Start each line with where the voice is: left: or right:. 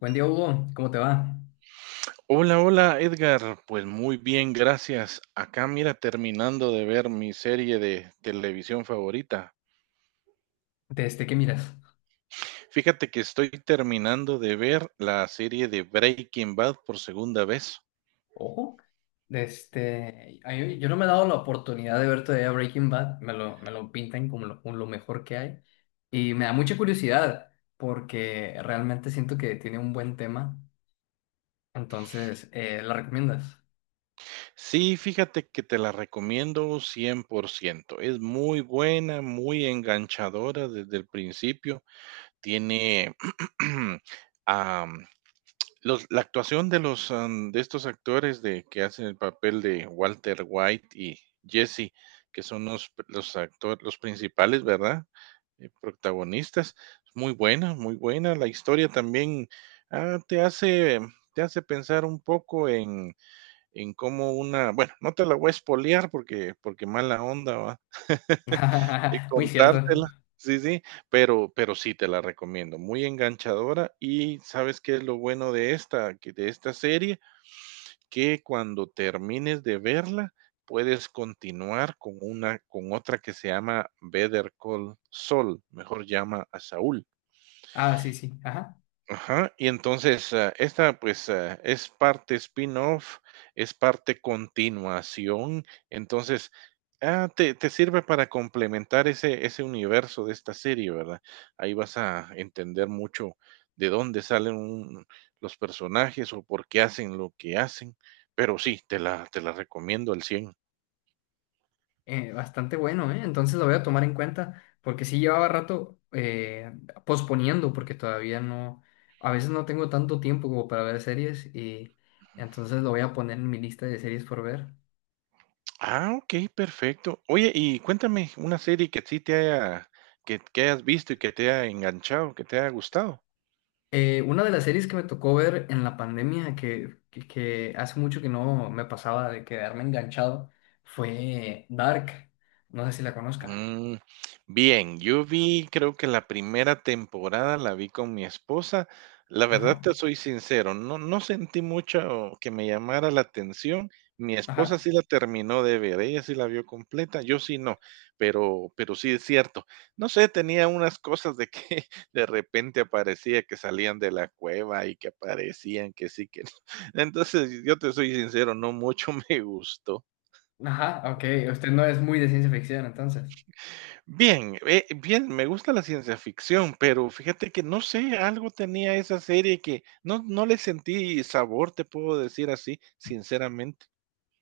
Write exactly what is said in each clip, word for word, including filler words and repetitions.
left: Buen día, Hugo. ¿Cómo te va?
right: Hola, hola Edgar. Pues muy bien, gracias. Acá mira, terminando de ver mi serie de televisión favorita.
left: ¿Desde qué miras?
right: Fíjate que estoy terminando de ver la serie de Breaking Bad por segunda vez.
left: Ojo. Desde... ay, Yo no me he dado la oportunidad de ver todavía Breaking Bad. Me lo, me lo pintan como lo, como lo mejor que hay. Y me da mucha curiosidad porque realmente siento que tiene un buen tema. Entonces, eh, ¿la recomiendas?
right: Sí, fíjate que te la recomiendo cien por ciento. Es muy buena, muy enganchadora desde el principio. Tiene... am, Los la actuación de los, am, de estos actores de que hacen el papel de Walter White y Jesse, que son los los actores los principales, ¿verdad? Eh, protagonistas. Muy buena, muy buena. La historia también, ah, te hace em, te hace pensar un poco en en cómo una bueno, no te la voy a espolear porque porque mala onda, ¿va? Y
left: Muy cierto.
right: contártela. Sí, sí, pero pero sí te la recomiendo, muy enganchadora. Y, ¿sabes qué es lo bueno de esta que de esta serie? Que cuando termines de verla, puedes continuar con una con otra que se llama Better Call Saul, mejor llama a Saúl.
left: Ah, sí, sí. Ajá.
right: Ajá, y entonces, ah, esta, pues, ah, es parte spin-off, es parte continuación, entonces, ah, te, te sirve para complementar ese, ese universo de esta serie, ¿verdad? Ahí vas a entender mucho de dónde salen un- los personajes o por qué hacen lo que hacen, pero sí, te la, te la recomiendo al cien.
left: Eh, bastante bueno, ¿eh? Entonces lo voy a tomar en cuenta, porque sí llevaba rato eh, posponiendo, porque todavía no, a veces no tengo tanto tiempo como para ver series, y entonces lo voy a poner en mi lista de series por ver.
right: Ah, ok, perfecto. Oye, y cuéntame una serie que sí te haya, que, que hayas visto y que te haya enganchado, que te haya gustado.
left: Eh, una de las series que me tocó ver en la pandemia, que, que, que hace mucho que no me pasaba de quedarme enganchado, fue Dark. No sé si la conozca.
right: Mm, bien, yo vi, creo que la primera temporada la vi con mi esposa. La verdad
left: Ajá,
right: te soy sincero, no, no sentí mucho que me llamara la atención. Mi esposa
left: ajá,
right: sí la terminó de ver, ella sí la vio completa, yo sí no, pero, pero sí es cierto. No sé, tenía unas cosas de que de repente aparecía que salían de la cueva y que aparecían que sí, que no. Entonces, yo te soy sincero, no mucho me gustó.
left: ajá, ok. Usted no es muy de ciencia ficción, entonces.
right: Bien, eh, bien, me gusta la ciencia ficción, pero fíjate que no sé, algo tenía esa serie que no, no le sentí sabor, te puedo decir así, sinceramente.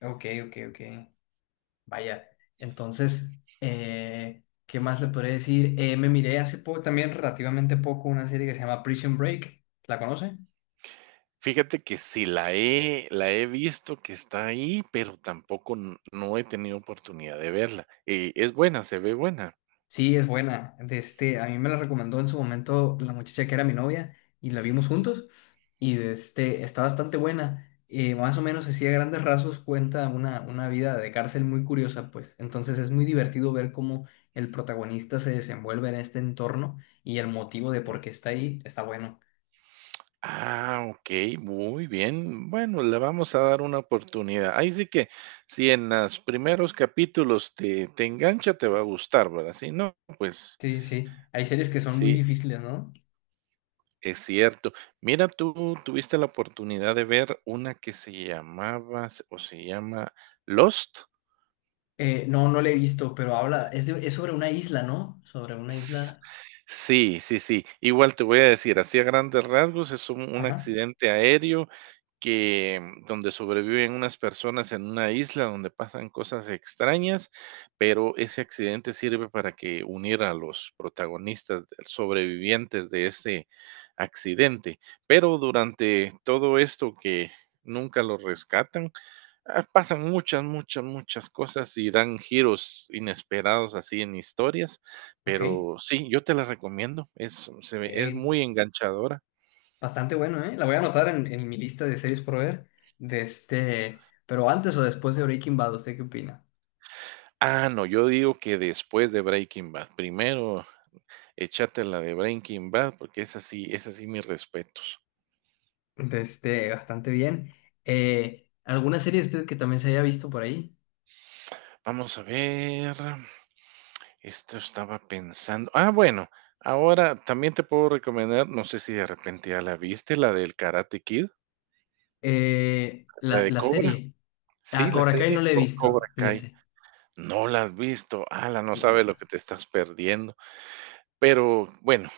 left: Ok, ok, ok. Vaya, entonces, eh, ¿qué más le podría decir? Eh, me miré hace poco, también relativamente poco, una serie que se llama Prison Break. ¿La conoce?
right: Fíjate que sí la he, la he visto que está ahí, pero tampoco n- no he tenido oportunidad de verla. Eh, es buena, se ve buena.
left: Sí, es buena. De este, a mí me la recomendó en su momento la muchacha que era mi novia y la vimos
right: No,
left: juntos. Y de este, está bastante buena. Eh, más o menos así a grandes rasgos cuenta una, una vida de cárcel muy curiosa, pues. Entonces es muy divertido ver cómo el protagonista se desenvuelve en este entorno y el motivo de
right: no.
left: por qué está ahí está bueno.
right: Ah, ok, muy bien. Bueno, le vamos a dar una oportunidad. Ahí sí que si en los primeros capítulos te, te engancha, te va a gustar, ¿verdad? Si no, pues
left: Sí, sí. Hay series que son muy
right: sí,
left: difíciles, ¿no?
right: es cierto. Mira, tú tuviste la oportunidad de ver una que se llamaba, s- o se llama Lost.
left: Eh, no, no la he visto, pero habla, es, de- es sobre una isla, ¿no? Sobre una
right: S
left: isla.
right: sí, sí, sí. Igual te voy a decir, así a grandes rasgos, es un un
left: Ajá,
right: accidente aéreo que, mm, donde sobreviven unas personas en una isla donde pasan cosas extrañas, pero ese accidente sirve para que unir a los protagonistas de- sobrevivientes de ese accidente. Pero durante todo esto que nunca los rescatan, ah, pasan muchas, muchas, muchas cosas y dan giros inesperados así en historias,
left: ok.
right: pero sí, yo te la recomiendo, es se ve es
left: Eh,
right: muy enganchadora.
left: Bastante bueno, ¿eh? La voy a anotar en, en mi lista de series por ver. De este, pero antes o después de Breaking Bad, ¿usted qué opina?
right: Ah, no, yo digo que después de Breaking Bad, primero échate la de Breaking Bad, porque es así, es así mis respetos.
left: De este, bastante bien. Eh, ¿alguna serie de usted que también se haya visto por ahí?
right: Vamos a ver, esto estaba pensando ah, bueno, ahora también te puedo recomendar, no sé si de repente ya la viste, la del Karate Kid,
left: Eh,
right: la
left: la,
right: de
left: la
right: Cobra,
left: serie. A
right: sí, la
left: Cobra Kai no
right: serie
left: la he
right: Co Cobra
left: visto,
right: Kai.
left: fíjese.
right: No la has visto. Ala, no
left: No.
right: sabes lo que te estás perdiendo. Pero bueno,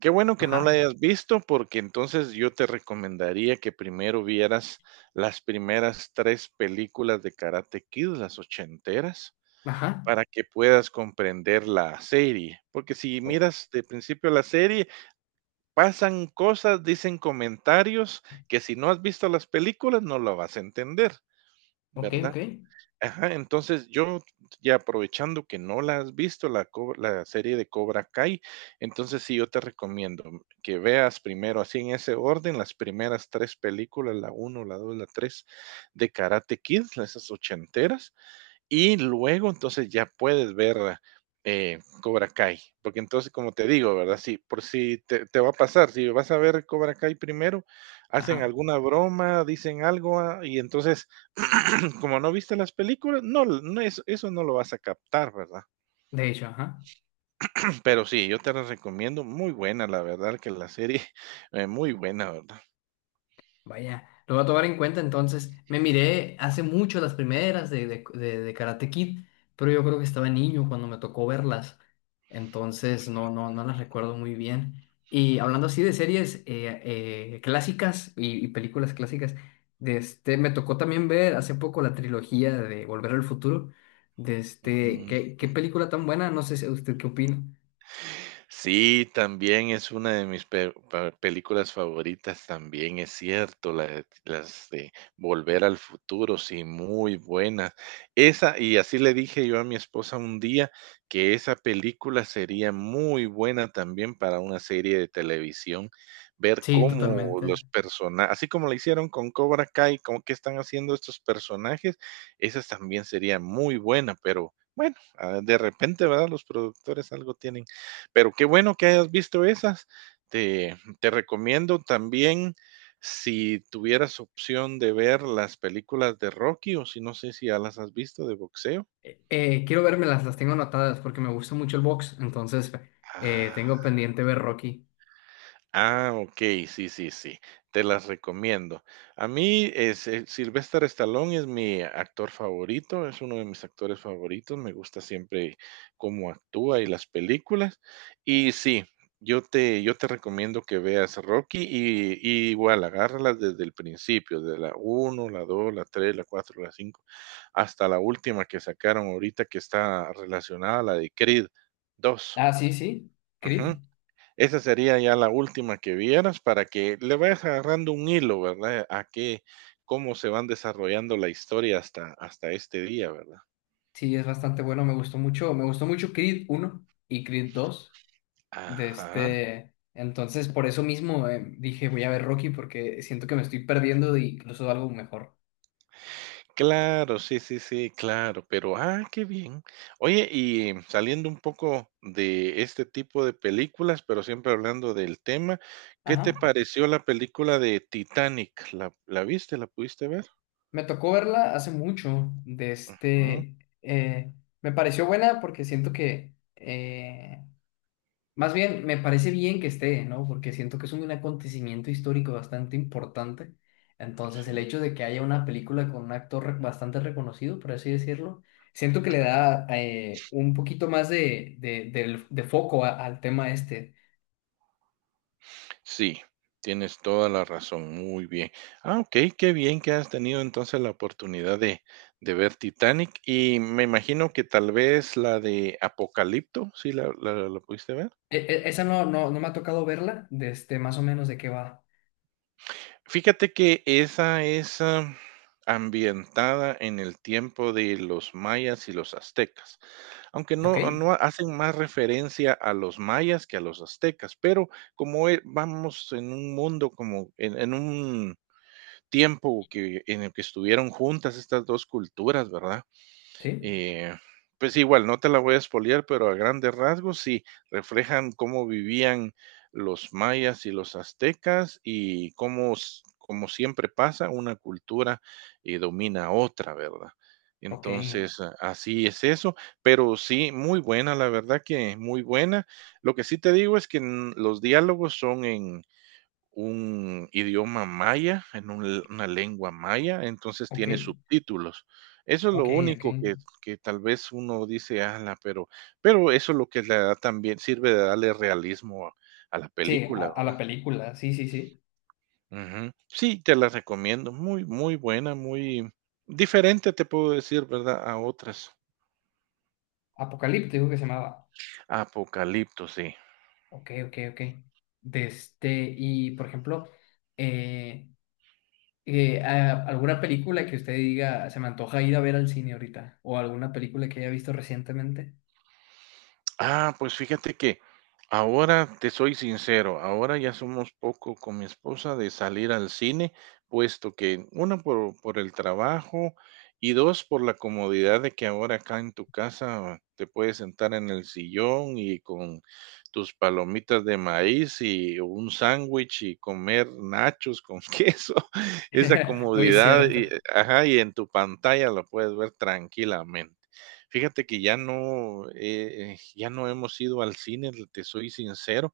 right: qué bueno que no la
left: Ajá,
right: hayas visto, porque entonces yo te recomendaría que primero vieras las primeras tres películas de Karate Kid, las ochenteras,
left: ajá.
right: para que puedas comprender la serie. Porque si
left: O-
right: miras de principio la serie, pasan cosas, dicen comentarios que si no has visto las películas no lo vas a entender,
left: ok,
right: ¿verdad?
left: ok.
right: Ajá, entonces yo ya aprovechando que no la has visto, la co la serie de Cobra Kai, entonces sí, yo te recomiendo que veas primero, así en ese orden, las primeras tres películas, la uno la dos la tres de Karate Kid, esas ochenteras, y luego entonces ya puedes ver eh, Cobra Kai, porque entonces como te digo, ¿verdad? Si por si te, te va a pasar, si vas a ver Cobra Kai primero, hacen
left: Ajá.
right: alguna broma, dicen algo ah, y entonces como no viste las películas, no, no es, eso no lo vas a captar, ¿verdad?
left: De hecho, ajá.
right: Pero sí, yo te las recomiendo, muy buena, la verdad que la serie, eh, muy buena, ¿verdad?
left: Vaya, lo voy a tomar en cuenta entonces. Me miré hace mucho las primeras de, de, de- de Karate Kid, pero yo creo que estaba niño cuando me tocó verlas. Entonces no, no, no las recuerdo muy bien. Y hablando así de series eh, eh, clásicas y, y películas clásicas, de este, me tocó también ver hace poco la trilogía de Volver al Futuro. De este,
right: Mm.
left: ¿qué, qué película tan buena? No sé si usted qué opina.
right: Sí, también es una de mis pe- pa- películas favoritas, también es cierto, la de- las de Volver al Futuro, sí, muy buena. Esa, y así le dije yo a mi esposa un día que esa película sería muy buena también para una serie de televisión, ver
left: Sí,
right: cómo
left: totalmente.
right: los personajes, así como lo hicieron con Cobra Kai, cómo qué están haciendo estos personajes, esa también sería muy buena, pero bueno, ah, de repente, ¿verdad? Los productores algo tienen pero qué bueno que hayas visto esas. Te, te recomiendo también, si tuvieras opción de ver las películas de Rocky, o si no sé si ya las has visto de boxeo.
left: Eh, quiero vermelas, las tengo anotadas porque me gusta mucho el box, entonces eh,
right: Ah,
left: tengo pendiente ver Rocky.
right: ah, okey, sí, sí, sí, te las recomiendo. A mí, es, eh, Sylvester Stallone es mi actor favorito, es uno de mis actores favoritos, me gusta siempre cómo actúa y las películas. Y sí, yo te yo te recomiendo que veas Rocky y y igual, agárralas desde el principio, de la uno, la dos, la tres, la cuatro, la cinco, hasta la última que sacaron ahorita que está relacionada a la de Creed dos.
left: Ah, sí, sí, Creed.
right: Esa sería ya la última que vieras para que le vayas agarrando un hilo, ¿verdad? A qué, cómo se van desarrollando la historia hasta, hasta este día, ¿verdad?
left: Sí, es bastante bueno, me gustó mucho, me gustó mucho Creed uno y Creed dos de
right: Ajá.
left: este, entonces por eso mismo eh, dije voy a ver Rocky porque siento que me estoy perdiendo de incluso algo mejor.
right: Claro, sí, sí, sí, claro, pero ah, qué bien. Oye, y saliendo un poco de este tipo de películas, pero siempre hablando del tema, ¿qué te
left: Ajá.
right: pareció la película de Titanic? ¿La, la viste? ¿La pudiste ver?
left: Me tocó verla hace mucho de
right: Ah,
left: este, eh, me pareció buena porque siento que eh, más bien, me parece bien que esté, ¿no? Porque siento que es un acontecimiento histórico bastante importante. Entonces, el
right: sí,
left: hecho de que haya una película con un actor re- bastante reconocido, por así decirlo, siento que le
right: claro.
left: da eh, un poquito más de, de, del- de foco a- al tema este.
right: Sí, tienes toda la razón, muy bien. Ah, okey, qué bien que has tenido entonces la oportunidad de de ver Titanic, y me imagino que tal vez la de Apocalipto, ¿sí la la la pudiste ver?
left: E- e- esa no, no, no me ha tocado verla, de este, más o menos de qué va.
right: Fíjate que esa es, am, ambientada en el tiempo de los mayas y los aztecas, aunque no
left: ¿Ok?
right: no hacen más referencia a los mayas que a los aztecas, pero como, eh, vamos en un mundo como en en un tiempo que, en el que estuvieron juntas estas dos culturas, ¿verdad?
left: ¿Sí?
right: Eh, pues igual, no te la voy a espolear, pero a grandes rasgos sí reflejan cómo vivían los mayas y los aztecas y cómo, como siempre pasa, una cultura eh, domina a otra, ¿verdad?
left: Ok,
right: Entonces, a- así es eso, pero sí, muy buena, la verdad que muy buena. Lo que sí te digo es que mm, los diálogos son un idioma maya, en un una lengua maya, entonces
left: ok,
right: tiene subtítulos. Eso es lo
left: ok, ok.
right: único que que tal vez uno dice: "Ala", pero pero eso es lo que le da también sirve de darle realismo a a la
left: Sí, a,
right: película,
left: a la
right: ¿verdad?
left: película, sí, sí, sí.
right: Ujú. Sí, te la recomiendo, muy, muy buena, muy diferente, te puedo decir, ¿verdad?, a otras.
left: Apocalíptico que se llamaba.
right: Apocalipto, sí.
left: Ok, ok, ok. De este, y por ejemplo, eh, eh, a- ¿alguna película que usted diga, se me antoja ir a ver al cine ahorita? ¿O alguna película que haya visto recientemente?
right: Ah, pues fíjate que ahora te soy sincero, ahora ya somos poco con mi esposa de salir al cine, puesto que uno por, por el trabajo y dos por la comodidad de que ahora acá en tu casa te puedes sentar en el sillón y con tus palomitas de maíz y un sándwich y comer nachos con queso, esa
left: Muy
right: comodidad, y,
left: cierto.
right: ajá, y en tu pantalla lo puedes ver tranquilamente. Fíjate que ya no, eh, eh, ya no hemos ido al cine, te soy sincero.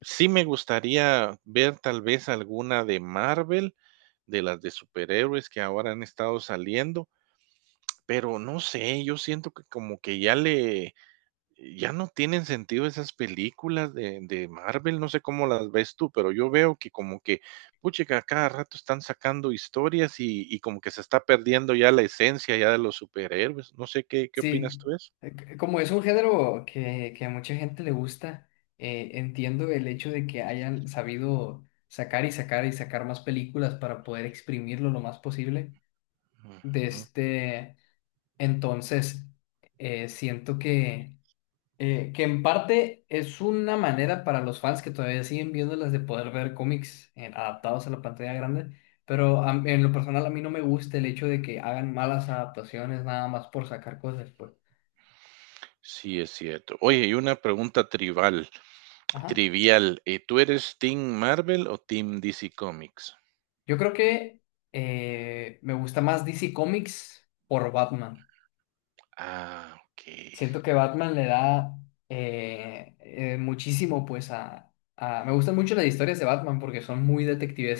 right: Sí me gustaría ver tal vez alguna de Marvel, de las de superhéroes que ahora han estado saliendo, pero no sé, yo siento que como que ya le, ya no tienen sentido esas películas de, de Marvel, no sé cómo las ves tú, pero yo veo que como que, puchica, cada rato están sacando historias y, y como que se está perdiendo ya la esencia ya de los superhéroes. No sé qué, qué
left: Sí,
right: opinas tú de eso.
left: eh, c- como es un género que, que a mucha gente le gusta, eh, entiendo el hecho de que hayan sabido sacar y sacar y sacar más películas para poder exprimirlo lo más posible. De
right: Ujú.
left: este, entonces, eh, siento que eh, que en parte es una manera para los fans que todavía siguen viéndolas de poder ver cómics eh, adaptados a la pantalla grande, pero a- en lo personal a mí no me gusta el hecho de que hagan malas adaptaciones nada más por sacar cosas, pues.
right: Sí, es cierto. Oye, y una pregunta trivial,
left: Ajá.
right: trivial. Eh, ¿tú eres Team Marvel o Team D C Comics?
left: Yo creo que eh, me gusta más D C Comics por Batman.
right: Ah, ok.
left: Siento que Batman le da eh, eh, muchísimo, pues, a, a- me gustan mucho las historias de Batman porque son muy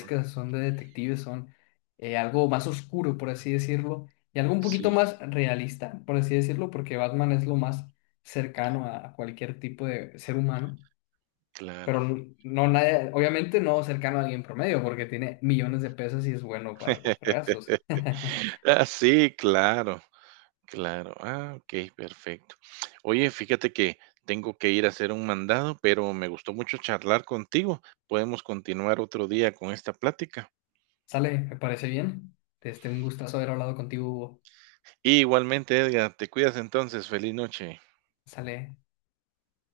right: Ujú.
left: son de detectives, son eh, algo más oscuro, por así decirlo, y algo un poquito
right: Sí,
left: más realista, por así decirlo, porque Batman es lo más cercano a cualquier tipo de ser humano, pero
right: claro.
left: n- no, nadie, obviamente no cercano a alguien promedio porque tiene millones de pesos y es bueno para los fregazos.
right: Ah, sí, claro, claro. Ah, ok, perfecto. Oye, fíjate que tengo que ir a hacer un mandado, pero me gustó mucho charlar contigo. Podemos continuar otro día con esta plática.
left: Sale, me parece bien. Este, un gustazo haber hablado contigo, Hugo.
right: Y igualmente, Edgar, te cuidas entonces. Feliz noche.
left: Sale.